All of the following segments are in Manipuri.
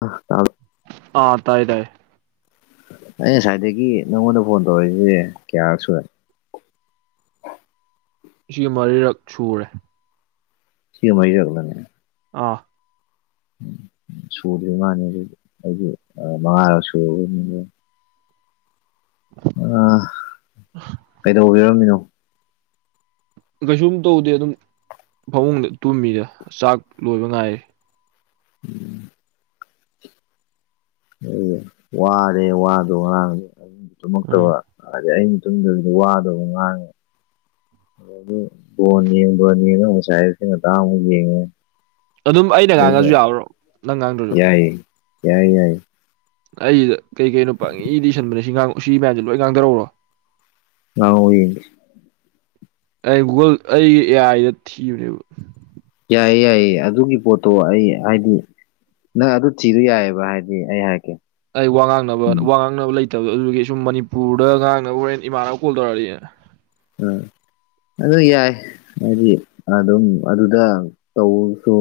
ꯑ ꯇꯥ ꯑꯥ ꯇꯥꯏ ꯇꯥꯏꯌꯦ ꯑꯩ ꯉꯁꯥꯏꯗꯒꯤ ꯅꯪꯉꯣꯟꯗ ꯐꯣꯟ ꯇꯧꯔꯛꯏꯁꯦ ꯀꯌꯥꯛ ꯁ ꯁꯤꯒꯤ ꯃꯔꯤꯔꯛ ꯁꯨꯔꯦ ꯁꯤꯃꯥꯏ ꯑꯣꯏꯒꯂꯅꯦ ꯑꯥ ꯁꯨꯗ꯭ꯔꯤ ꯃꯥꯟꯅꯦ ꯑꯗꯣꯏꯗꯤ ꯑꯩꯗꯤ ꯃꯉꯥꯔ ꯁꯔꯕꯣꯏꯅꯤꯡꯉꯨꯔꯦ꯫ ꯑ ꯀꯩꯗꯧꯕꯤꯔꯝꯃꯤꯅꯣ꯫ ꯀꯩꯁꯨꯝ ꯇꯧꯗꯦ ꯑꯗꯨꯝ ꯐꯃꯨꯡꯗ ꯇꯨꯝꯃꯤꯗ ꯆꯥꯛ ꯂꯣꯏꯕ ꯉꯥꯏꯔꯦ꯫ [inaudible] ꯑꯩ ꯋꯥꯔꯦ ꯋꯥꯗꯣ ꯉꯔꯥꯡ ꯑꯗꯨꯝ ꯎꯝ ꯇꯨꯝꯃꯛꯇꯕ꯫ ꯑꯗꯩ ꯑꯍꯤꯡ ꯇꯨꯝꯗꯅꯨꯗ ꯋꯥꯗꯣ ꯑꯃꯣꯛ ꯉꯥꯡꯉꯦ꯫ ꯑꯗꯒꯤ ꯕꯣꯜ ꯌꯦꯡꯕꯅꯦꯅ ꯑꯃꯨꯛ ꯉꯁꯥꯏ ꯑꯥꯌꯨꯛꯇꯩ ꯉꯥꯟꯇ ꯑꯃꯨꯛ ꯌꯦꯡꯉꯦ꯫ ꯑꯗꯨꯝ ꯑꯩꯅ ꯑꯗꯩꯗ ꯉꯥꯡꯉꯁꯨ ꯌꯥꯕꯔꯣ ꯅꯪ ꯉꯥꯡꯗꯔ ꯌꯥꯏꯌꯦ ꯌꯥꯏꯌꯦ ꯌꯥꯏꯌꯦ꯫ ꯑꯩꯗ ꯀꯩ ꯀꯩꯅꯣ ꯄꯪꯏꯗ ꯏꯁꯟꯕꯅꯦ ꯁꯤ ꯉꯥꯡ ꯁꯤ ꯃꯌꯥꯝꯁꯦ ꯂꯣꯏ ꯉꯥꯡꯊꯔꯛꯎꯔꯣ꯫ ꯉꯥꯎꯏ꯫ ꯑꯩ ꯒꯨꯒꯜ ꯑꯩꯒꯤ ꯑꯦ ꯑꯥꯏꯗ ꯊꯤꯕꯅꯦꯕ꯫ ꯌꯥꯏꯌꯦ ꯌꯥꯏꯌꯦ ꯑꯗꯨꯒꯤ ꯄꯣꯠꯇꯣ ꯑꯩ ꯍꯥꯏꯗꯤ꯫ ꯅꯪ ꯑꯗꯨ ꯊꯤꯗꯨ ꯌꯥꯏꯌꯦꯕ ꯍꯥꯏꯗꯤ ꯑꯩ ꯍꯥꯏꯔꯛꯀꯦ꯫ ꯑꯩ ꯋꯥ ꯉꯥꯡꯅꯕ ꯎꯝ ꯋꯥ ꯉꯥꯡꯅꯕ ꯂꯩꯇꯕꯗꯣ ꯑꯗꯨꯒꯤ ꯁꯨꯝ ꯃꯅꯤꯄꯨꯔꯗ ꯉꯥꯡꯅꯕ ꯍꯣꯔꯦꯟ ꯏꯃꯥꯟꯅꯕ ꯀꯣꯜ ꯇꯧꯔꯛꯑꯗꯤ꯫ ꯎꯝ ꯑꯗꯨ ꯌꯥꯏ꯫ ꯍꯥꯏꯗꯤ ꯑꯗꯨꯝ ꯑꯗꯨꯗ ꯇꯧꯁꯨ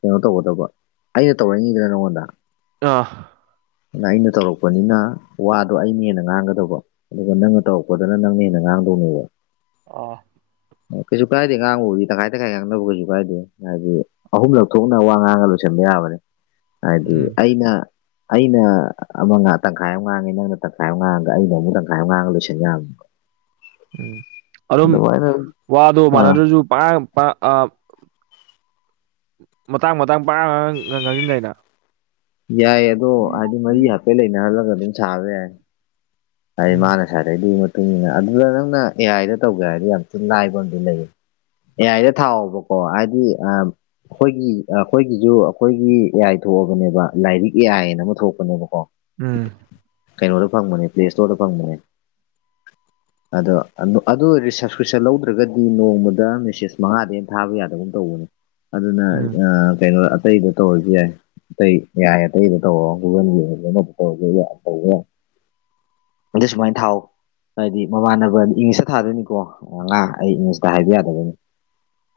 ꯀꯩꯅꯣ ꯇꯧꯒꯗꯕ꯫ ꯑꯩꯅ ꯇꯧꯔꯅꯤꯗꯅ ꯅꯪꯉꯣꯟꯗ꯫ ꯑ꯫ ꯑꯩꯅ ꯇꯧꯔꯛꯄꯅꯤꯅ ꯋꯥꯗꯣ ꯑꯩꯅ ꯍꯦꯟꯅ ꯉꯥꯡꯒꯗꯧꯕ꯫ ꯑꯗꯨꯒ ꯅꯪꯅ ꯇꯧꯔꯛꯄꯗꯅ ꯅꯪꯅ ꯍꯦꯟꯅ ꯉꯥꯡꯗꯧꯅꯦꯕ꯫ ꯑ꯫ ꯀꯩꯁꯨ ꯀꯥꯏꯗꯦ ꯑꯉꯥꯡꯕꯕꯨꯗꯤ ꯇꯪꯈꯥꯏ ꯇꯪꯈꯥꯏ ꯉꯥꯡꯅꯕ ꯀꯩꯁꯨ ꯀꯥꯏꯗꯦ ꯍꯥꯏꯗꯤ꯫ ꯑꯍꯨꯝꯂꯛ ꯊꯣꯛꯅ ꯋꯥ ꯉꯥꯡꯒ ꯂꯣꯏꯁꯤꯟꯕ ꯌꯥꯕꯅꯦ ꯍꯥꯏꯗꯤ ꯎꯝ ꯑꯩꯅ꯫ ꯑꯩꯅ ꯑꯃ ꯇꯪꯈꯥꯏ ꯑꯃ ꯉꯥꯡꯉꯦ ꯅꯪꯅ ꯇꯪꯈꯥꯏ ꯑꯃ ꯉꯥꯡꯉꯒ ꯑꯩꯅ ꯑꯃꯨꯛ ꯇꯪꯈꯥꯏ ꯑꯃꯨꯛ ꯇꯪꯈꯏ ꯉꯥꯡꯉꯒ ꯂꯣꯏꯁꯟꯕ ꯌꯥꯕꯅꯤꯕ꯫ ꯎꯝ ꯑꯗꯨꯝ ꯋꯥꯗꯣ ꯑꯥ ꯃꯥꯟꯅꯗꯔꯁꯨ꯫ ꯄꯉꯥꯡ ꯑꯥ ꯃꯇꯥꯡ ꯃꯇꯥꯡ ꯄꯉꯥꯡ ꯉꯥꯡꯁꯤꯟꯗꯥꯏꯅꯦ ꯅꯪ꯫ ꯌꯥꯏꯌꯦ ꯑꯗꯣ ꯍꯥꯏꯗꯤ ꯃꯔꯤ ꯍꯥꯏꯐꯦꯠ ꯂꯩꯅꯍꯜꯂꯒ ꯑꯗꯨꯝ ꯁꯥꯔꯁꯨ ꯌꯥꯏ꯫ ꯍꯥꯏꯗꯤ ꯎꯝ ꯃꯥꯅ ꯁꯥꯅꯩꯗꯨꯒꯤ ꯃꯇꯨꯡ ꯏꯟꯅ ꯑꯗꯨꯗ ꯅꯪꯅ ꯑꯦ ꯑꯥꯏꯗ ꯇꯧꯒꯦ ꯍꯥꯏꯔꯗꯤ ꯌꯥꯝ ꯊꯤ ꯂꯥꯏꯕ ꯑꯃꯗꯤ ꯂꯩꯌꯦ꯫ ꯑꯦ ꯌꯥꯏꯗ ꯊꯥꯎꯑꯣꯕꯀꯣ ꯍꯥꯏꯗꯤ ꯑꯝ꯫ ꯑꯩꯈꯣꯏꯒꯤ ꯑꯩꯈꯣꯏꯒꯤꯁꯨ ꯑꯩꯈꯣꯏꯒꯤ ꯑꯦ ꯑꯥꯏ ꯊꯣꯛꯑꯕꯅꯦꯕ ꯂꯥꯏꯔꯤꯛ ꯑꯦ ꯑꯥꯏꯅ ꯑꯃ ꯊꯣꯛꯄꯅꯦꯕꯀꯣ꯫ ꯎꯝ꯫ ꯀꯩꯅꯣꯗ ꯐꯪꯕꯅꯦ ꯄ꯭ꯂꯦ ꯏꯁꯇꯣꯔꯗ ꯐꯪꯕꯅꯦ꯫ ꯑꯗꯣ ꯑꯗꯨ ꯔꯤꯁꯞꯁꯀ꯭ꯔꯤꯞꯁꯟ ꯂꯧꯗ꯭ꯔꯒꯗꯤ ꯅꯣꯡꯃꯗ ꯃꯦꯁꯦꯁ ꯃꯉꯥꯗꯒꯤ ꯍꯦꯟꯅ ꯊꯥꯕ ꯌꯥꯗꯒꯨꯝ ꯇꯧꯕꯅꯦ꯫ ꯑꯗꯨꯅ ꯎꯝ ꯑ ꯀꯩꯅꯣ ꯑꯇꯩꯗ꯫ ꯇꯧꯔꯁꯨ ꯌꯥꯏ ꯑꯇꯩ ꯑꯦ ꯑꯥꯏ ꯑꯇꯩꯗ ꯇꯧꯔꯣ ꯒꯨꯒꯜꯒꯤ ꯇꯧꯔꯒꯦ ꯁꯨ ꯌꯥꯏ ꯇꯧꯕ ꯌꯥꯏ꯫ ꯑꯗꯁꯨꯃꯥꯏꯟ ꯊꯥꯎ꯫ ꯍꯥꯏꯗꯤ ꯃꯃꯥꯟꯅꯕꯗꯤ ꯏꯪꯂꯤꯁꯇ ꯊꯥꯗꯣꯏꯅꯤꯀꯣ ꯉꯥ ꯑꯩ ꯏꯪꯂꯤꯁꯇ ꯍꯥꯏꯕ ꯌꯥꯗꯕꯩꯅꯤ꯫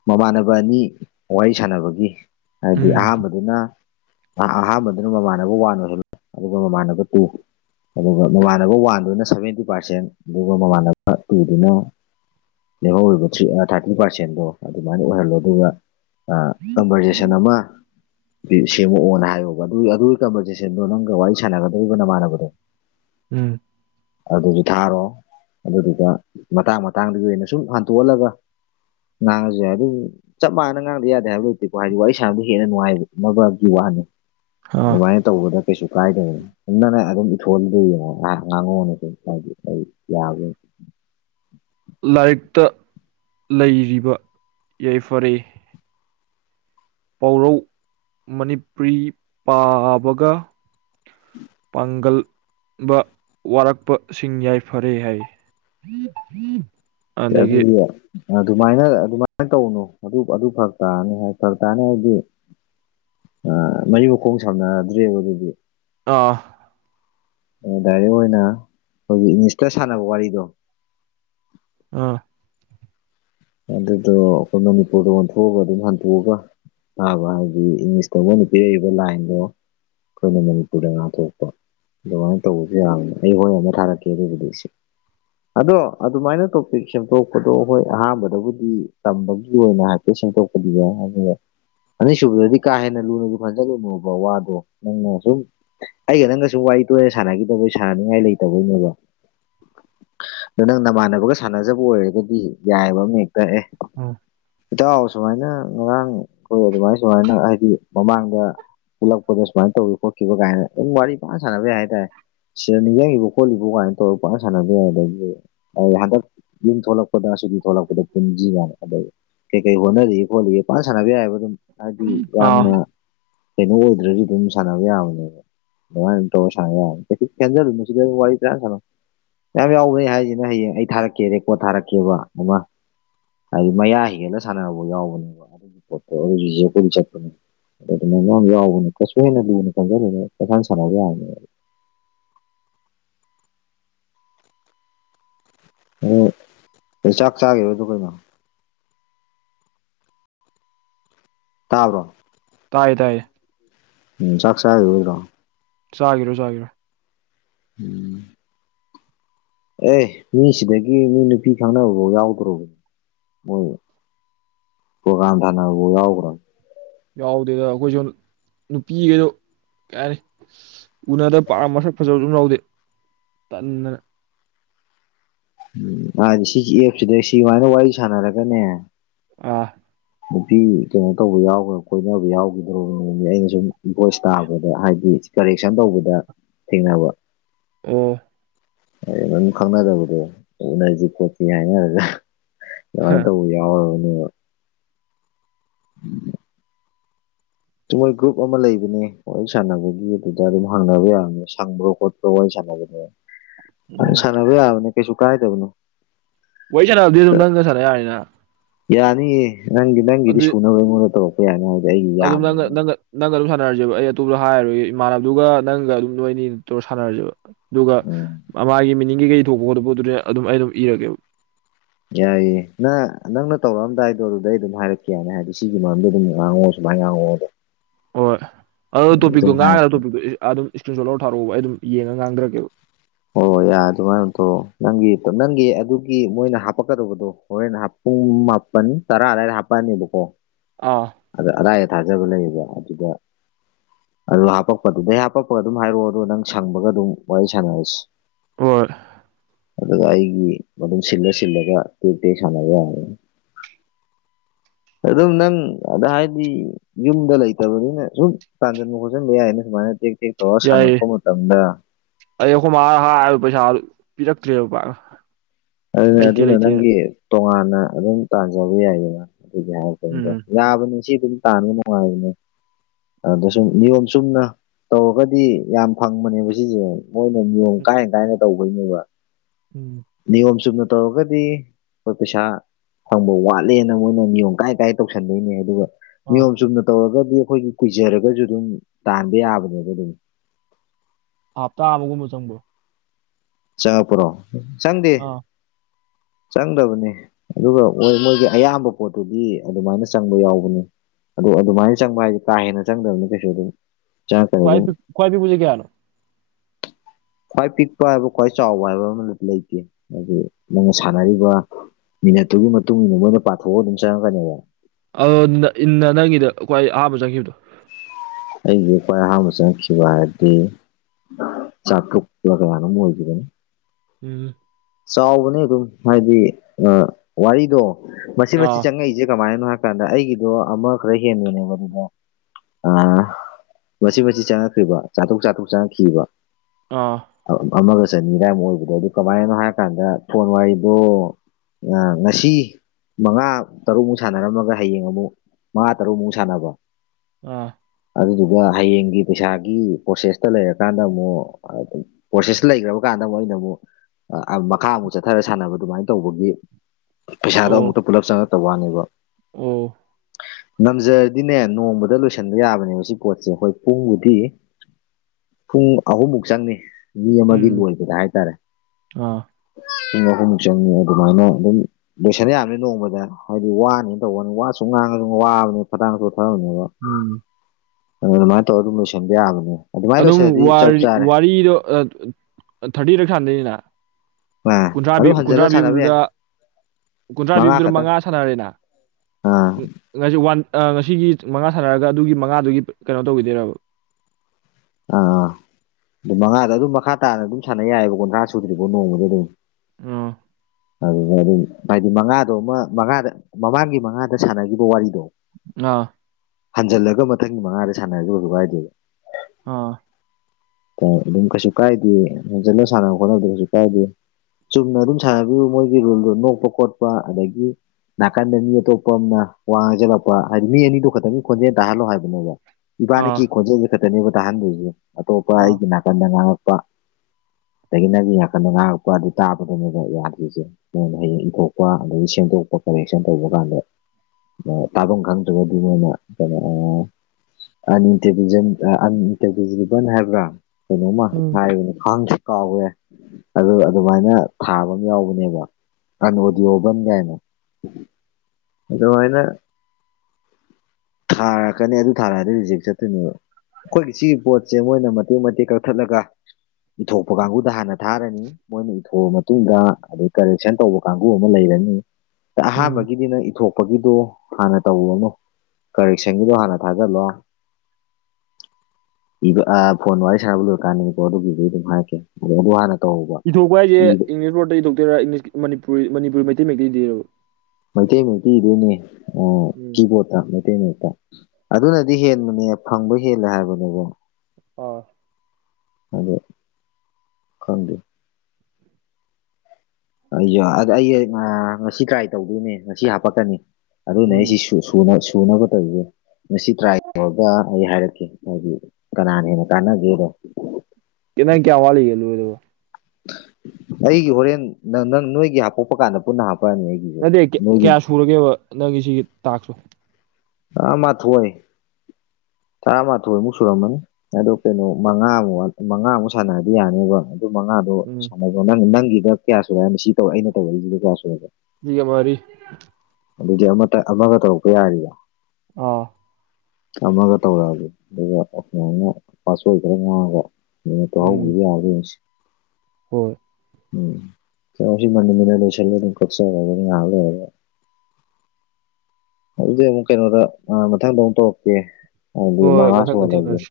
ꯃꯃꯥꯟꯅꯕ ꯑꯅꯤ ꯋꯥꯔꯤ ꯁꯥꯟꯅꯕꯒꯤ ꯍꯥꯏꯗꯤ ꯎꯝ ꯑꯍꯥꯟꯕꯗꯨꯅ꯫ ꯑꯍꯥꯟꯕꯗꯨꯅ ꯃꯃꯥꯟꯅꯕ ꯋꯥꯟ ꯑꯣꯏꯜꯂꯣ ꯑꯗꯨꯒ ꯃꯃꯥꯟꯅꯕ ꯇꯨ꯫ ꯑꯗꯨꯒ ꯃꯃꯥꯟꯅꯕ ꯋꯥꯟꯗꯨꯅ ꯁꯚꯦꯟꯇꯤ ꯄꯥꯔꯁꯦꯟ ꯑꯗꯨꯒ ꯃꯃꯥꯟꯅꯕ ꯇꯨꯗꯨꯅ꯫ ꯂꯦꯝꯍꯧꯔꯤꯕ ꯊꯔꯤ ꯊꯥꯔꯇꯤ ꯄꯥꯔꯁꯦꯟꯗꯣ ꯑꯗꯨꯃꯥꯏꯅ ꯑꯣꯏꯍꯜꯂꯣ ꯑꯗꯨꯒ꯫ ꯑꯥ ꯀꯟꯕꯥꯔ ꯁꯦꯁꯟ ꯑꯃꯥ꯫ ꯁꯦꯝꯃꯛꯑꯣꯅ ꯍꯥꯏꯌꯣꯕ ꯑꯗꯨꯒꯤ ꯑꯗꯨꯒꯤ ꯀꯝꯄꯔꯦꯁꯟꯗꯣ ꯅꯪꯒ ꯋꯥꯔꯤ ꯁꯥꯟꯅꯒꯗꯣꯔꯤꯕ ꯅꯃꯥꯟꯅꯕꯗꯣ꯫ ꯎꯝ꯫ ꯑꯗꯨꯁꯨ ꯊꯥꯔꯣ ꯑꯗꯨꯗꯨꯒ ꯃꯇꯥꯡ ꯃꯇꯥꯡꯒꯤ ꯑꯣꯏꯅ ꯁꯨꯝ ꯍꯟꯇꯣꯛꯍꯜꯂꯒ꯫ ꯉꯥꯡꯉꯁꯨ ꯌꯥꯏ ꯑꯗꯨ꯫ ꯆꯞ ꯃꯥꯟꯅ ꯉꯥꯡꯗ ꯌꯥꯗꯦ ꯍꯥꯏꯕ ꯂꯩꯇꯦꯀꯣ ꯍꯥꯏꯗꯤ ꯋꯥꯔꯤ ꯁꯥꯅꯕ ꯍꯦꯟꯅ ꯅꯨꯡꯉꯥꯏꯅꯕꯒꯤ ꯋꯥꯅꯤ꯫ ꯑ ꯑꯗꯨꯃꯥꯏꯅ ꯇꯧꯕꯗ ꯀꯩꯁꯨ ꯀꯥꯏꯗꯕꯅꯤ ꯅꯥꯪꯅꯦ ꯑꯗꯨꯝ꯫ ꯁꯣꯗꯣꯏꯔꯤꯅ ꯍꯥꯏ ꯑꯉꯥꯡꯉꯣꯅꯁꯨꯨꯝ ꯍꯥꯏꯗꯤ ꯑꯩ ꯌꯥꯒꯦ꯫ ꯂꯥꯏꯔꯤꯛꯇ ꯂꯩꯔꯤꯕ ꯌꯥꯏꯐꯔꯦ ꯄꯥꯎꯔꯧ ꯃꯅꯤꯄꯨꯔꯤ ꯄꯥꯕꯒ ꯄꯥꯡꯒꯜꯕ ꯋꯥꯔꯛꯄꯁꯤꯡ ꯌꯥꯏꯐꯔꯦ ꯍꯥꯏ ꯐ꯭ꯔꯤ ꯐ꯭ꯔꯤ ꯅ ꯑꯗꯨꯃꯥꯏꯅ ꯑꯗꯨꯃꯥꯏꯅ ꯇꯧꯅꯨ ꯑꯗꯨ ꯑꯗꯨ ꯐꯔꯛ ꯇꯥꯔꯅꯤ ꯍꯥꯏ ꯐꯔꯛ ꯇꯥꯅꯤ ꯍꯥꯏꯗꯤ ꯑ ꯃꯔꯤ ꯃꯈꯣꯡ ꯁꯝꯅꯗ꯭ꯔꯦꯕ ꯑꯗꯨꯗꯤ ꯑꯥ ꯗꯥꯏꯔꯦꯛ ꯑꯣꯏꯅ ꯑꯩꯈꯣꯏꯒꯤ ꯏꯪꯂꯤꯁꯀ ꯁꯥꯟꯅꯕ ꯋꯥꯔꯤꯗꯣ ꯑꯥ ꯑꯗꯨꯗꯣ ꯑꯩꯈꯣꯏ ꯃꯅꯤꯄꯨꯔꯗ ꯑꯣꯟꯊꯣꯛꯑꯒ ꯑꯗꯨꯝ ꯍꯟꯇꯣꯛꯑꯒ ꯑꯕ ꯍꯥꯏꯗꯤ ꯏꯪꯂꯤꯁꯀ ꯃꯣꯏꯅ ꯄꯤꯔꯛꯏꯕ ꯂꯥꯏꯟꯗꯣ ꯑꯩꯈꯣꯏꯅ ꯃꯅꯤꯄꯨꯔꯗ ꯉꯥꯛꯊꯣꯛꯄ ꯑꯗꯨꯃꯥꯏꯅ ꯇꯧꯕꯁꯨ ꯌꯥꯅꯤ ꯑꯩ ꯍꯣꯏ ꯑꯃ ꯊꯥꯔꯛꯀꯦ ꯑꯗꯨꯕꯨꯗꯤ ꯁꯤ ꯑꯗꯣ ꯑꯗꯨꯃꯥꯏꯅ ꯇꯣꯄꯤꯛ ꯁꯦꯝꯗꯣꯛꯄꯗꯣ ꯑꯩꯈꯣꯏ ꯑꯍꯥꯟꯕꯗ ꯑꯗꯨꯕꯨꯗꯤ ꯇꯝꯕꯒꯤ ꯑꯣꯏꯅ ꯍꯥꯏꯐꯦꯠ ꯁꯦꯡꯇꯣꯛꯄꯗꯤꯅꯦ ꯍꯥꯏꯕꯦ ꯑꯅꯤꯁꯨꯕꯗꯗꯤ ꯀꯥ ꯍꯦꯟꯅ ꯂꯨꯅꯁꯨ ꯈꯟꯖꯂꯅꯣꯕ ꯋꯥꯗꯣ ꯅꯪꯅ ꯁꯨꯝ ꯑꯩꯒ ꯅꯪꯒꯁꯨ ꯋꯥꯔꯤ ꯇꯣꯏꯔꯦ ꯁꯥꯟꯅꯈꯤꯗꯕꯩ ꯁꯥꯟꯅꯅꯤꯡꯉꯥꯏ ꯂꯩꯇꯕꯩꯅꯦꯕ ꯑꯗꯣ ꯅꯪ ꯅꯃꯥꯟꯅꯕꯒ ꯁꯥꯟꯅꯖꯕ ꯑꯣꯏꯔꯒꯗꯤ ꯌꯥꯏꯕ ꯑꯃ ꯍꯦꯛꯇ ꯑꯦꯦ ꯑꯣ ꯏꯇꯥꯎ ꯁꯨꯃꯥꯏꯅ ꯉꯔꯥꯡ ꯑꯩꯈꯣꯏ ꯑꯗꯨꯃꯥꯏ ꯁꯨꯃꯥꯏꯅ ꯍꯥꯏꯗꯤ ꯃꯃꯥꯡꯗ ꯄꯨꯜꯂꯛꯄꯗ ꯁꯨꯃꯥꯏꯅ ꯇꯧꯈꯤꯕ ꯈꯣꯠꯈꯤꯕ ꯀꯥꯏꯅ ꯑꯗꯨ ꯋꯥꯔꯤ ꯋꯥꯅ ꯁꯥꯟꯅꯕ ꯌꯥ ꯍꯥꯏꯇꯥꯔꯦ ꯁꯤ ꯅꯤꯡ ꯌꯦꯡꯉꯤꯕ ꯈꯣꯠꯂꯤꯕ ꯀꯃꯥꯏꯅ ꯇꯧꯔ ꯄꯥꯛꯅ ꯁꯥꯟꯅꯒꯦ ꯑꯗꯒꯤ ꯍꯟꯗꯛ ꯌꯨꯝ ꯊꯣꯛꯂꯛꯄꯗ ꯁ ꯊꯣꯛꯂꯛꯄꯗ ꯌꯥ ꯑ ꯀꯩ ꯀꯩ ꯍꯣꯠꯅꯔꯤꯒ ꯈꯣꯠꯂꯤꯒꯄꯥ ꯁꯥꯟꯅꯕ ꯌꯥꯏꯕ ꯑꯗꯨꯝ ꯍꯥꯏꯗꯤ ꯑꯥ ꯌꯥꯝꯅ ꯀꯩꯅꯣ ꯑꯣꯏꯗ꯭ꯔꯗꯤ ꯑꯗꯨꯝ ꯁꯥꯟꯅꯕ ꯌꯥꯕꯅꯦꯕ ꯑꯗꯨꯃꯥꯏ ꯑꯗꯨꯝ ꯇꯧꯔ ꯁꯅꯥ ꯌꯥꯕꯅꯤ ꯋꯥꯔꯤ ꯄꯪꯁꯥꯟ ꯁꯥꯅꯧ ꯌꯥꯝ ꯌꯥꯎꯕꯅꯤ ꯍꯥꯏꯔꯤꯁꯤꯅ ꯍꯌꯦꯡ ꯑꯩ ꯊꯥꯔꯛꯀꯦ ꯔꯦꯀꯣꯔꯠ ꯊꯥꯔꯛꯀꯦꯕ ꯑꯃ ꯍꯥꯏꯗꯤ ꯃꯌꯥ ꯍꯦꯟꯅ ꯁꯥꯟꯅꯕ ꯌꯥꯎꯕꯅꯦꯕ ꯑꯗꯨꯒꯤ ꯄꯣꯠꯇꯣ ꯑꯗꯨꯒꯤꯁꯦ ꯑꯩꯈꯣꯏꯗꯤ ꯆꯠꯄꯅꯦ ꯑꯗꯨꯅ ꯅꯉꯣꯟ ꯌꯥꯎꯕꯅꯦ ꯀꯩꯁꯨ ꯍꯦꯟꯅ ꯂꯨꯅ ꯈꯟꯖꯔꯤꯅꯦ ꯀꯩꯁꯥꯟ ꯁꯥꯟꯅꯕ ꯌꯥꯕꯅꯦ ꯑꯩ ꯆꯥꯛ ꯆꯥꯈꯤꯕ ꯑꯗꯨ ꯀꯩꯅꯣ ꯇꯥꯕ꯭ꯔꯣ ꯇꯥꯏꯌꯦ ꯇꯥꯏꯌꯦ ꯎꯝ ꯆꯥꯛꯁ ꯍꯥꯏ꯭ꯔꯣ ꯁꯥꯥꯒꯤꯔꯣ ꯁꯥꯥꯒꯤꯔꯣ ꯎꯝ ꯑꯦ ꯃꯤꯁꯤꯗꯒꯤ ꯃꯤ ꯅꯨꯄꯤ ꯈꯪꯅꯕꯐꯥꯎ ꯌꯥꯎꯗ꯭ꯔꯨꯕꯅꯦ ꯃꯣꯏ ꯄ꯭ꯔꯣꯒꯥꯟ ꯊꯥꯅꯕꯕꯨ ꯌꯥꯎꯈ꯭ꯔꯣ ꯌꯥꯎꯗꯦꯗ ꯑꯩꯈꯣꯏꯁꯨ ꯅꯨꯄꯤꯈꯩꯁꯨ ꯀꯩ ꯍꯥꯏꯅꯤ ꯎꯅꯗꯕ ꯄꯥꯔ ꯃꯁꯛ ꯐꯖꯕꯁꯨ ꯎꯅꯔꯧꯗꯦ ꯇꯗꯅ ꯎꯝ ꯍꯥꯏꯗꯤ ꯁꯤꯒꯤ ꯑꯦꯞꯁꯤꯗ ꯁꯤꯃꯥꯏꯅ ꯋꯥꯔꯤ ꯁꯥꯟꯅꯔꯒꯅꯦ ꯑ ꯅꯨꯄꯤ ꯀꯩꯅꯣ ꯇꯧꯕ ꯌꯥꯎꯕ꯭ꯔꯥ ꯀꯣꯏꯅꯕ ꯌꯥꯎꯈꯤꯗ꯭ꯔꯣ ꯅꯣꯡꯒꯤ ꯑꯩꯅ ꯁꯨꯝ ꯚꯣꯏꯁ ꯇꯥꯕꯗ ꯍꯥꯏꯗꯤ ꯀꯔꯦꯛꯁꯟ ꯇꯧꯕꯗ ꯊꯦꯡꯅꯕ ꯑꯣ ꯑꯗꯨ ꯑꯗꯨꯝ ꯈꯪꯅꯗꯕꯗꯣ ꯎꯅꯁꯤ ꯈꯣꯠꯁꯤ ꯍꯥꯏꯅꯔꯒ ꯍ ꯑꯗꯣ ꯌꯥꯎ [unintelligible] ꯃꯣꯏ ꯒ꯭ꯔꯨꯞ ꯑꯃ ꯂꯩꯕꯅꯦ ꯋꯥꯔꯤ ꯁꯥꯟꯅꯕꯒꯤ ꯑꯗꯨꯗ ꯑꯗꯨꯝ ꯍꯪꯅꯕ ꯌꯥꯅꯤ ꯁꯪꯕ꯭ꯔꯥ ꯈꯣꯠꯄ꯭ꯔꯣ ꯋꯥꯔꯤ ꯁꯥꯟꯅꯕꯅꯦ ꯑ ꯎꯝ ꯁꯅꯕ ꯌꯥꯕꯅꯤ ꯀꯩꯁꯨ ꯀꯥꯏꯗꯕꯅ ꯋꯥꯔꯤ ꯁꯥꯟꯅꯕꯗꯤ ꯑꯗꯨꯝ ꯅꯪꯒ ꯁꯥꯟꯅ ꯌꯥꯔꯅꯤꯅ ꯌꯥꯅꯤꯌꯦ ꯅꯪꯗꯤ ꯅꯪꯒꯤꯗꯤ ꯑꯗꯨꯗꯤ ꯁꯨꯅꯕ ꯑꯩꯉꯣꯟꯗ ꯇꯧꯔꯛꯄ ꯌꯥꯅꯤ ꯍꯥꯏꯗꯤ ꯑꯩꯒꯤ ꯑꯗꯨꯝ ꯅꯪ ꯌꯥꯝꯃꯕꯅꯤꯅ ꯅꯪ ꯅꯪꯒ ꯑꯗꯨꯝ ꯁꯥꯟꯅꯔꯁꯦꯕ ꯑꯩ ꯑꯇꯣꯞꯄꯗ ꯍꯥꯏꯔꯣꯏ ꯏꯃꯥꯟꯅꯕꯗꯨꯒ ꯅꯪꯒ ꯑꯗꯨꯝ ꯅꯣꯏ ꯑꯅꯤ ꯇꯧꯔ ꯁꯥꯟꯅꯔꯁꯦꯕ ꯑꯗꯨꯒ ꯎꯝ ꯃꯥꯒꯤ ꯃꯤꯅꯤꯡꯒꯤ ꯀꯩ ꯊꯣꯛꯄ ꯈꯣꯠꯕꯨ ꯑꯗꯨꯗꯤ ꯑꯗꯨꯝ ꯑꯩ ꯑꯗꯨꯝ ꯏꯔꯒꯦꯕ ꯌꯥꯏꯌꯦ ꯅꯪ ꯅꯪꯅ ꯇꯧꯔꯛꯑꯝꯗꯥꯏꯗꯣ ꯑꯗꯨꯗꯩ ꯑꯗꯨꯝ ꯍꯥꯏꯔꯛꯀꯦꯅ ꯍꯥꯏꯗꯤ ꯁꯤꯒꯤ ꯃꯔꯝꯗꯣ ꯑꯗꯨꯝ ꯉꯥꯡꯉꯣ ꯃꯗꯨ ꯃꯥꯏ ꯉꯥꯡꯉꯛꯑꫭ ꯍꯣꯏ ꯑꯣ ꯇꯣꯄꯤꯛꯇꯣ ꯍꯥꯏꯔꯛꯀꯦ ꯉꯥꯡꯉꯒ ꯇꯣꯄꯤꯛꯇꯣ ꯑꯗꯨꯝ ꯏꯁꯀ꯭ꯔꯤꯟ ꯁꯣꯠ ꯂꯧꯔ ꯊꯥꯔꯛꯑꯣ ꯑꯩ ꯑꯗꯨꯝ ꯌꯦꯡꯉ ꯉꯥꯡꯔ꯭ꯔꯒꯦꯕ ꯑꯣꯏ ꯌꯥꯏ ꯑꯗꯨꯃꯥꯏꯅ ꯇꯧ ꯅꯪꯒꯤ ꯅꯪꯒꯤ ꯑꯗꯨꯒꯤ ꯃꯣꯏꯅ ꯍꯥꯄꯛꯀꯗꯧꯕꯗꯣ ꯍꯣꯔꯅ ꯄꯨꯡ ꯃꯥꯄꯟ ꯇꯔꯥ ꯑꯗꯨꯋꯥꯏꯗ ꯍꯥꯞꯄꯅꯦꯕꯀꯣ ꯑꯥ ꯑꯗ ꯑꯗꯥꯏꯗ ꯊꯥꯖꯕ ꯂꯩꯌꯦꯕ ꯑꯗꯨꯗ ꯑꯗꯣ ꯍꯥꯄꯛꯄꯗꯨꯗꯩ ꯍꯥꯄꯛꯄꯒ ꯑꯗꯨꯝ ꯍꯥꯏꯔꯛꯑꯣ ꯑꯗꯣ ꯅꯪ ꯁꯪꯕꯒ ꯑꯗꯨꯝ ꯋꯥꯔꯤ ꯁꯥꯟꯅꯔꯁꯤ ꯍꫭꯏ ꯑꯗꯨꯒ ꯑꯩꯒꯤ ꯃꯝ ꯁꯤꯜꯂ ꯁꯤꯜꯂꯒ ꯇꯦꯛ ꯇꯦꯛ ꯁꯥꯟꯅꯕ ꯌꯥꯔꯦ ꯑꯗꯨꯝ ꯅꯪ ꯑꯗ ꯍꯥꯏꯗꯤ ꯌꯨꯝꯗ ꯂꯩꯇꯕꯅꯤꯅ ꯁꯨꯝ ꯇꯥꯟꯁꯤꯟꯕ ꯈꯣꯠꯆꯟꯕ ꯌꯥꯏꯅ ꯁꯨꯃꯥꯏꯅ ꯇꯦꯛ ꯆꯦꯛ ꯑ ꯌꯥꯏꯌꯦ ꯁꯪꯉꯛꯄ ꯃꯇꯝꯗ ꯑꯩ ꯑꯩꯈꯣꯏ ꯃꯥꯔ ꯍꯥꯏꯕ ꯄꯩꯁꯥꯗꯨ ꯄꯤꯔꯛꯇ꯭ꯔꯦꯕ ꯄꯥꯛꯅ ꯑꯗꯨꯅꯦ ꯂꯩꯇꯦ ꯑꯗꯨꯅ ꯂꯩꯇꯦꯅ ꯅꯪꯒꯤ ꯇꯣꯉꯥꯟꯅ ꯑꯗꯨꯝ ꯇꯥꯟꯖꯕ ꯌꯥꯏꯗꯅ ꯑꯗꯨꯗꯤ ꯍꯥꯏꯦ ꯎꯝ ꯌꯥꯕꯅꯤ ꯁꯤ ꯑꯗꯨꯝ ꯇꯥꯅꯕ ꯅꯨꯡꯉꯥꯏꯕꯅꯦ ꯑꯗꯨꯗ ꯁꯨꯝ ꯅꯤꯌꯣꯝ ꯆꯨꯝꯅ ꯇꯧꯔꯒꯗꯤ ꯌꯥꯝ ꯐꯪꯕꯅꯦꯕ ꯁꯤꯁꯦ ꯃꯣꯏꯅ ꯅꯤꯌꯣꯝ ꯀꯥꯏ ꯀꯥꯏꯅ ꯇꯧꯕꯩꯅꯦꯕ ꯎꯝ ꯅꯤꯌꯣꯝ ꯆꯨꯝꯅ ꯇꯧꯔꯒꯗꯤ ꯑꯩꯈꯣꯏ ꯄꯩꯁꯥ ꯐꯪꯕ ꯋꯥꯠꯂꯦꯅ ꯃꯣꯏꯅ ꯅꯤꯌꯣꯝ ꯀꯥꯏ ꯀꯥꯏ ꯇꯧꯁꯟꯗꯣꯏꯅꯦ ꯑꯗꯨꯒ ꯑꯥ ꯅꯤꯌꯣꯝ ꯆꯨꯝꯅ ꯇꯧꯔꯒꯗꯤ ꯑꯩꯈꯣꯏꯒꯤ ꯀꯨꯏꯖꯔꯒꯁꯨ ꯑꯗꯨꯝ ꯇꯥꯟꯕ ꯌꯥꯕꯅꯦꯕ ꯑꯗꯨꯝ ꯍꯞꯇꯥꯕꯒꯨꯝꯕ ꯆꯪꯕꯣ ꯆꯪꯉꯛꯄꯔꯣ ꯆꯪꯗꯦ ꯑꯥ ꯆꯪꯗꯕꯅꯤ ꯑꯗꯨꯒ ꯍꯣꯏ ꯃꯣꯏꯒꯤ ꯑꯌꯥꯝꯕ ꯄꯣꯠꯇꯨꯗꯤ ꯑꯗꯨꯃꯥꯏꯅ ꯆꯪꯕ ꯌꯥꯎꯕꯅꯦ ꯑꯗꯣ ꯑꯗꯨꯃꯥꯏꯅ ꯆꯪꯕ ꯍꯥꯏꯁꯦ ꯀꯥ ꯍꯦꯟꯅ ꯆꯪꯗꯕꯅꯤ ꯀꯩꯁꯨ ꯑꯗꯨꯝ ꯆꯪꯉꯛꯀꯅꯤ ꯀ꯭ꯣꯏ ꯑꯗꯨꯝ ꯀꯋꯥꯣꯏꯗꯤ ꯄꯨꯖꯤꯦꯒꯌꯥꯜ ꯈ꯭ꯋꯥꯏ ꯄꯤꯛꯄ ꯍꯥꯏꯕ ꯈ꯭ꯋꯥꯏ ꯆꯥꯎꯕ ꯍꯥꯏꯕ ꯑꯃ ꯂꯩꯇꯦ ꯑꯗꯨ ꯅꯪꯅ ꯁꯥꯟꯅꯔꯤꯕ ꯃꯤꯅꯠꯇꯨꯒꯤ ꯃꯇꯨꯡ ꯏꯟꯅ ꯃꯣꯏꯅ ꯄꯥꯊꯣꯛꯑꯒ ꯑꯗꯨꯝ ꯆꯪꯉꯛꯀꯅꯦꯕ ꯑ ꯏꯟꯅ ꯅꯪꯒꯤꯗ ꯑꯩꯏ ꯑꯍꯥꯟꯕ ꯆꯪꯈꯤꯕꯗꯣ ꯑꯩꯒꯤ ꯑꯩꯈꯣꯏ ꯑꯍꯥꯟꯕ ꯆꯪꯈꯤꯕ ꯍꯥꯏꯔꯗꯤ ꯆꯥꯇ꯭ꯔꯨꯛꯄ ꯀꯌꯥꯅꯣ ꯑꯣꯏꯈꯤꯕꯅꯣ ꯎꯝ ꯆꯥꯎꯕꯅꯤ ꯑꯗꯨꯝ ꯍꯥꯏꯗꯤ ꯋꯥꯔꯤꯗꯣ ꯃꯁꯤ ꯑꯥ ꯃꯁꯤ ꯆꯪꯉꯛꯏꯁꯦ ꯀꯃꯥꯏꯅꯣ ꯍꯥꯏ ꯀꯥꯟꯗ ꯑꯩꯒꯤꯗꯣ ꯑꯃ ꯈꯔ ꯍꯦꯟꯕꯅꯦꯕ ꯑꯗꯨꯗ ꯑ ꯃꯁꯤ ꯃꯁꯤ ꯆꯪꯉꯛ꯭ꯔꯤꯕ ꯆꯥꯊꯣꯛ ꯆꯥꯊꯣꯛ ꯆꯪꯉꯛꯈꯤꯕ ꯑꯥ ꯑꯃꯒ ꯆꯅꯤꯗꯃꯨꯛ ꯑꯣꯏꯕꯗ ꯑꯗꯨ ꯀꯃꯥꯏꯅꯅꯣ ꯍꯥꯏꯔ ꯀꯥꯟꯗ ꯐꯣꯟ ꯋꯥꯔꯤꯗꯣ ꯑ ꯉꯁꯤ ꯃꯉꯥ ꯇꯔꯨꯛꯃꯨꯛ ꯁꯥꯟꯅꯔꯝꯃꯒ ꯍꯌꯦꯡ ꯑꯃꯨꯛ ꯃꯉꯥ ꯇꯔꯨꯛꯃꯨꯛ ꯁꯥꯟꯅꯕ ꯑꯥ ꯑꯗꯨꯗꯨꯒ ꯍꯌꯦꯡꯒꯤ ꯄꯩꯁꯥꯒꯤ ꯄ꯭ꯔꯣꯁꯦꯁꯇ ꯂꯩꯔꯀꯥꯟꯗ ꯑꯃꯨꯛ ꯄ꯭ꯔꯣꯁꯦꯁ ꯂꯩꯈ꯭ꯔꯕ ꯀꯥꯟꯗꯕꯨ ꯑꯩꯅꯕꯨ ꯃꯈꯥ ꯑꯃꯨꯛ ꯆꯠꯊꯔ ꯁꯥꯟꯅꯕ ꯑꯗꯨꯃꯥꯏꯅ ꯇꯧꯕꯒꯤ ꯄꯩꯁꯥꯗꯣ ꯑꯃꯨꯛꯇ ꯑꯣ ꯄꯨꯜꯂꯞ ꯆꯪꯉꯛꯇ ꯋꯥꯅꯦꯕ ꯑꯣ ꯅꯝꯖꯔꯗꯤꯅꯦ ꯅꯣꯡꯃꯗ ꯂꯣꯏꯁꯤꯟꯕ ꯌꯥꯕꯅꯦꯕ ꯁꯤ ꯄꯣꯠꯁꯦ ꯍꯣꯏ ꯄꯨꯡꯕꯨꯗꯤ ꯄꯨꯡ ꯑꯍꯨꯝꯃꯨꯛ ꯆꯪꯅꯤ ꯃꯤ ꯑꯃꯒꯤ ꯎꯝ ꯂꯣꯟꯗꯨꯗ ꯍꯥꯏꯇꯥꯔꯦ ꯑꯥ ꯑꯍꯨꯝ ꯆꯪꯉꯤ ꯑꯗꯨꯃꯥꯏꯅ ꯑꯗꯨꯝ ꯂꯣꯏꯁꯟ ꯌꯥꯝꯕꯅꯤ ꯅꯣꯡꯃꯗ ꯍꯥꯏꯗꯤ ꯋꯥꯅꯦꯅ ꯇꯧꯕꯅꯤ ꯋꯥꯁꯨ ꯉꯥꯡꯉ ꯑꯗꯨ ꯋꯥꯕꯅꯦ ꯐꯇꯥꯡ ꯊꯕꯅꯦꯕ ꯎꯝ ꯑꯗꯨꯃꯥꯏꯅ ꯇꯧꯔ ꯑꯗꯨꯝ ꯂꯣꯏꯁꯟꯕ ꯌꯥꯕꯅꯦ ꯑꯗꯨꯃꯥꯏꯅ ꯑꯗꯨꯝ ꯂꯣꯏꯁꯤꯜꯂꯗꯤ ꯆꯞ ꯆꯥꯔꯦ ꯋꯥꯔꯤꯗꯣ ꯊꯥꯔꯇꯤ ꯔꯛ ꯁꯥꯟꯗꯩꯅꯤꯅ ꯑꯥ ꯀꯨꯟꯊ꯭ꯔꯥ ꯑꯗꯨꯝ ꯀꯨꯟꯊ꯭ꯔꯥ ꯍꯟꯖꯤꯜꯂ ꯁꯥꯟꯅꯕ ꯌꯥꯏ ꯄꯤꯕꯗꯨꯗ ꯀꯨꯟꯊ꯭ꯔꯥ ꯄꯤꯕꯗꯨ ꯃꯉꯥ ꯁꯥꯟꯅꯔꯦꯅ ꯑꯥ ꯎ ꯉꯁꯤ ꯋꯥꯟ ꯉꯁꯤꯒꯤ ꯃꯉꯥ ꯁꯥꯟꯅꯔꯒ ꯑꯗꯨꯒꯤ ꯃꯉꯥꯗꯨꯒꯤ ꯀꯩꯅꯣ ꯇꯧꯈꯤꯗꯣꯏꯔꯕ ꯑꯥ ꯑꯗꯨ ꯃꯉꯥꯗ ꯑꯗꯨꯝ ꯃꯈꯥ ꯇꯥꯅ ꯑꯗꯨꯝ ꯁꯥꯟꯅ ꯌꯥꯏꯑꯕ ꯀꯨꯟꯊ꯭ꯔꯥ ꯁꯨꯗ꯭ꯔꯤꯕꯣ ꯅꯣꯡꯃꯗꯤ ꯑꯗꯨꯝ ꯎꯝ ꯑꯗꯨ ꯑꯗꯨꯝ ꯍꯥꯏꯗꯤ ꯃꯉꯥꯗꯣ ꯑꯃ ꯃꯉꯥꯗ ꯃꯃꯥꯡꯒꯤ ꯃꯉꯥꯗ ꯁꯥꯟꯅꯈꯤꯕ ꯋꯥꯔꯤꯗꯣ ꯑꯥ ꯍꯟꯖꯜꯂꯒ ꯃꯊꯪꯒꯤ ꯃꯉꯥꯗ ꯁꯥꯟꯅꯔꯈꯤꯕ ꯀ ꯀꯥꯏꯏꯗꯦ ꯑꯣ ꯑꯗꯨꯝ ꯀꯩꯁꯨ ꯀꯥꯏꯗꯦ ꯐꯖꯅ ꯁꯥꯟꯅꯕ ꯈꯣꯠꯅꯕꯗ ꯀꯩꯁꯨ ꯀꯥꯏꯗꯦ ꯆꯨꯝꯅ ꯑꯗꯨꯝ ꯁꯥꯟꯅꯕꯤꯌꯨ ꯃꯣꯏꯒꯤ ꯔꯨꯜꯗꯣ ꯅꯣꯛꯄ ꯈꯣꯠꯄ ꯑꯗꯒꯤ ꯅꯥꯀꯟꯗ ꯃꯤ ꯑꯇꯣꯞꯄ ꯑꯃꯅ ꯋꯥꯡ ꯉ ꯆꯜꯂꯛꯄ ꯍꯥꯏꯗꯤ ꯃꯤ ꯑꯅꯤꯗꯨ ꯈꯛꯇꯪꯒꯤ ꯈꯣꯟꯖꯦꯜ ꯇꯥꯍꯜꯂꯣ ꯍꯥꯏꯕꯅꯦꯕ ꯑꯥ ꯏꯕꯥꯅꯤꯀꯤ ꯈꯣꯟꯖꯦꯜꯁꯦ ꯈꯛꯇꯅꯦꯕ ꯇꯥꯍꯟꯗꯣꯏꯁꯦ ꯑꯇꯣꯞꯄ ꯑꯥ ꯑꯩꯒꯤ ꯅꯥꯀꯟꯗ ꯉꯥꯡꯉꯛꯄ ꯑꯗꯒꯤ ꯅꯪꯒꯤ ꯌꯥꯝꯡꯈꯟꯗ ꯉꯥꯏꯥꯡꯉꯛꯄ ꯑꯗꯨ ꯇꯥꯕꯗꯨꯅꯦꯅ ꯌꯥꯗ꯭ꯔꯤꯁꯦ ꯍꯌꯦꯡ ꯏꯊꯣꯛꯄ ꯑꯗꯒꯤ ꯁꯦꯝꯗꯣꯛꯄ ꯀꯔꯦꯛꯁꯟ ꯇꯧꯕ ꯀꯥꯟꯗ ꯇꯥꯕꯝ ꯈꯪꯗ꯭ꯔꯒꯗꯤ ꯅꯣꯏꯅ [unintelligible] ꯑꯟꯟꯇꯦꯂꯤꯖꯟ ꯑꯟꯟꯇꯦꯂꯤꯕꯟ ꯍꯥꯏꯕ꯭ꯔꯥ ꯀꯩꯅꯣꯝꯃ ꯎꯝ ꯍꯥꯏꯅ ꯈꯥꯡꯗ ꯀꯥꯎꯒꯔꯦ ꯑꯗꯨ ꯑꯗꯨꯃꯥꯏꯅ ꯊꯥꯕ ꯑꯃ ꯌꯥꯎꯕꯅꯦꯕ ꯎꯝ ꯀꯅꯧꯗꯣꯕꯟ ꯌꯥ ꯍꯥꯏꯅ ꯑꯗꯨꯃꯥꯏꯅ ꯊꯥꯔꯛꯀꯅꯤ ꯑꯗꯨ ꯊꯥꯔꯛꯑꯗꯤ ꯔꯤꯖꯦꯛ ꯆꯠꯇꯣꯏꯅꯦꯕ ꯑꯩꯈꯣꯏꯒꯤ ꯁꯤꯒꯤ ꯄꯣꯠ ꯁꯦ ꯃꯣꯏꯅ ꯃꯇꯦꯛ ꯃꯇꯦꯛ ꯀꯛꯊꯠꯂꯒ ꯏꯊꯣꯛꯄ ꯀꯥꯡꯕꯨꯨꯗ ꯍꯥꯟꯅ ꯊꯥꯔꯅꯤ ꯃꯣꯏꯅ ꯏꯊꯣꯛꯑ ꯃꯇꯨꯡꯗ ꯑꯗꯩ ꯀꯔꯦꯛꯁꯟ ꯇꯧꯕ ꯀꯥꯡꯕꯨ ꯑꯃ ꯂꯩꯔꯅꯤ ꯎꯝ ꯑꯍꯥꯟꯕꯒꯤꯅꯤ ꯅꯪ ꯏꯊꯣꯛ ꯄꯒꯤꯗꯣ ꯍꯥꯟꯅ ꯇꯧꯨꯔꯅꯨ ꯀꯔꯦꯛꯁꯟꯒꯤꯗꯣ ꯍꯥꯟꯅ ꯊꯥꯖꯤꯜꯂꯣ ꯄꯕ ꯐꯣꯟ ꯋꯥꯔꯤ ꯁꯥꯥꯟꯅꯕ ꯂꯣꯏꯔꯀꯥꯟꯅꯤꯀꯣ ꯑꯗꯨꯒꯤꯗꯤ ꯑꯗꯨꯝ ꯍꯥꯏꯔꯛꯀꯦ ꯍꯥꯟ ꯏꯊꯣꯛꯄ ꯍꯥꯏꯁꯦ ꯏꯪꯂꯤꯁ ꯕꯣꯔꯗꯠꯇ ꯏꯊꯣꯛꯇꯣꯏꯔꯥ ꯏꯪꯂꯤꯁ ꯃꯅꯤꯄꯨꯔꯤ ꯃꯅꯤꯄꯨꯔꯤ ꯃꯩꯇꯩ ꯃꯌꯦꯛꯇ ꯏꯗꯣꯏꯔꯕ ꯃꯩꯇꯩ ꯃꯩꯇꯩ ꯏꯗꯣꯏꯅꯦ ꯎꯝ ꯀꯤꯕꯣꯔꯗ ꯃꯩꯇꯩ ꯃꯌꯦꯛꯇ ꯑꯗꯨꯅꯗꯤ ꯍꯦꯟꯕꯅꯦ ꯐꯪꯕ ꯍꯦꯜꯂꯦ ꯍꯥꯏꯕꯅꯦꯕ ꯑꯣ ꯑꯗꯣ ꯈꯪꯗꯦ ꯑ ꯑꯩ ꯉꯁꯤ ꯇ꯭ꯔꯥꯏ ꯇꯧꯗꯣꯏꯅꯦ ꯉꯁꯤ ꯍꯥꯄꯛꯀꯅꯤ ꯑꯗꯨꯅꯦ ꯑꯩ ꯎꯝ ꯁꯤ ꯁꯨꯅꯕ ꯇꯧꯁꯦ ꯉꯥꯁꯤ ꯇ꯭ꯔꯥꯏ ꯇꯧꯔꯒ ꯑꯩ ꯍꯥꯏꯔꯛꯀꯦ ꯍꯥꯏꯗꯤ ꯀꯅꯥꯅ ꯍꯦꯟ ꯅ ꯀꯥꯟꯅꯒꯦꯗꯣ ꯀꯩꯅ ꯀꯌꯥ ꯋꯥꯂꯤꯒꯦ ꯂꯣꯏꯒꯗꯕ ꯑꯩꯒꯤ ꯍꯣꯔꯦꯟ ꯅꯪ ꯅꯪ ꯅꯣꯏꯒꯤ ꯍꯥꯄꯣꯛꯄ ꯀꯥꯟꯗ ꯄꯨꯟꯅ ꯍꯥꯞꯄꯛꯑꯅꯤ ꯑꯩ ꯅꯗꯦ ꯀꯌꯥ ꯁꯨꯔꯒꯦꯕ ꯅꯪꯒꯤ ꯁꯤꯒꯤ ꯇꯥꯛꯁꯨ ꯇꯔꯥ ꯃꯥꯥꯊꯣꯏ ꯇꯔꯥꯃꯥꯊꯣꯏꯃꯨꯛ ꯁꯨꯔꯝꯃꯅꯤ ꯑꯗꯣ ꯀꯩꯅꯣ ꯃꯉꯥꯃꯨꯛ ꯃꯉꯥꯃꯨꯛ ꯁꯥꯟꯅꯔꯗꯤ ꯌꯥꯅꯤꯕ ꯑꯗꯨ ꯃꯉꯥꯗꯣ ꯎꯝ ꯁꯥꯟꯅꯣ ꯅꯪ ꯅꯪꯒꯤꯗ ꯀꯌꯥꯁꯨ ꯑꯣꯏꯅꯤ ꯁꯤ ꯇꯧꯔ ꯑꯩꯅ ꯇꯧꯕꯔꯤꯁꯤꯗ ꯀꯌꯥꯁꯨ ꯑꯣꯏꯔꯦ ꯃꯥꯔꯤ ꯑꯗꯨꯗꯤ ꯑꯃ ꯑꯃꯒ ꯇꯧꯔꯛꯄ ꯌꯥꯔꯤꯔ ꯑꯣ ꯑꯃꯒ ꯇꯧꯔꯛꯑꯒꯦ ꯑꯗꯨꯒꯅ ꯄꯥꯁ ꯈꯔ ꯉꯥꯡꯉꯒ ꯃꯤꯅꯠ ꯇꯨ ꯎꯝ ꯍꯧꯈꯤꯕ ꯌꯥꯕ꯭ꯔ ꯌꯦꯡꯁꯤ ꯍꯣꯏ ꯎꯝ ꯀꯣ ꯁꯤ ꯃꯅꯃꯤꯅ ꯂꯣꯏꯁꯤꯜꯂꯦ ꯑꯗꯨ ꯀꯨꯞꯁꯔ ꯑꯗꯨ ꯉꯍꯥꯛ ꯂꯩꯔꯦ ꯑꯗꯨꯗꯤ ꯑꯃꯨꯛ ꯀꯩꯅꯣꯗ ꯃꯊꯪꯗ ꯑꯃꯨꯛ ꯇꯧꯔꯛꯀꯦ ꯍꯥꯏꯗꯤ ꯍꯣꯏ ꯍꯣꯏ ꯃꯉꯥ ꯃꯊꯪꯗ ꯁꯨꯍꯜꯂꯒꯦ ꯊꯦꯡꯅꯔꯁꯤ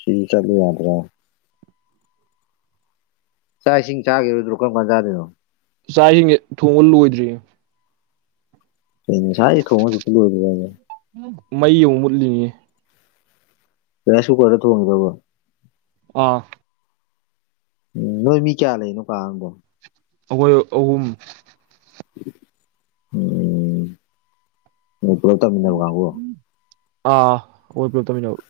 ꯁꯤ ꯆꯗ ꯌꯥꯗ꯭ꯔꯦ ꯆꯥꯛ ꯏꯁꯤꯡ ꯆꯥꯈꯤꯔꯣꯏꯗꯔꯣ ꯀꯔꯝ ꯀꯥꯟ ꯆꯥꯗꯣꯏꯅꯣ ꯆꯥꯛ ꯍꯤꯡꯁꯦ ꯊꯣꯡꯕ ꯂꯣꯏꯗ꯭ꯔꯤ ꯉꯁꯥꯏꯗꯩ ꯊꯣꯡꯉꯁꯨ ꯍꯧꯖꯤꯛꯄꯨ ꯂꯣꯏꯗ꯭ꯔꯤꯕ ꯍꯥꯏꯁꯦ ꯃꯩ ꯑꯃꯨ ꯃꯨꯠꯂꯤꯅꯤ ꯔꯥꯏꯁ ꯀꯁꯨꯛꯔ ꯗ ꯊꯣꯡꯉꯤꯔꯕ ꯑꯥ ꯎꯝ ꯅꯣꯏ ꯃꯤ ꯀꯌꯥ ꯂꯩꯅꯣ ꯀꯥ ꯑꯝꯗ ꯑꯩꯈꯣꯏ ꯑꯍꯨꯝ ꯎꯝ ꯄꯨꯂꯞ ꯇꯝꯃꯤꯟꯅꯕ ꯀꯥꯡꯕꯨ ꯑꯥ ꯈꯣꯏ ꯄꯨꯂꯞ ꯇꯃꯤꯟꯅꯕ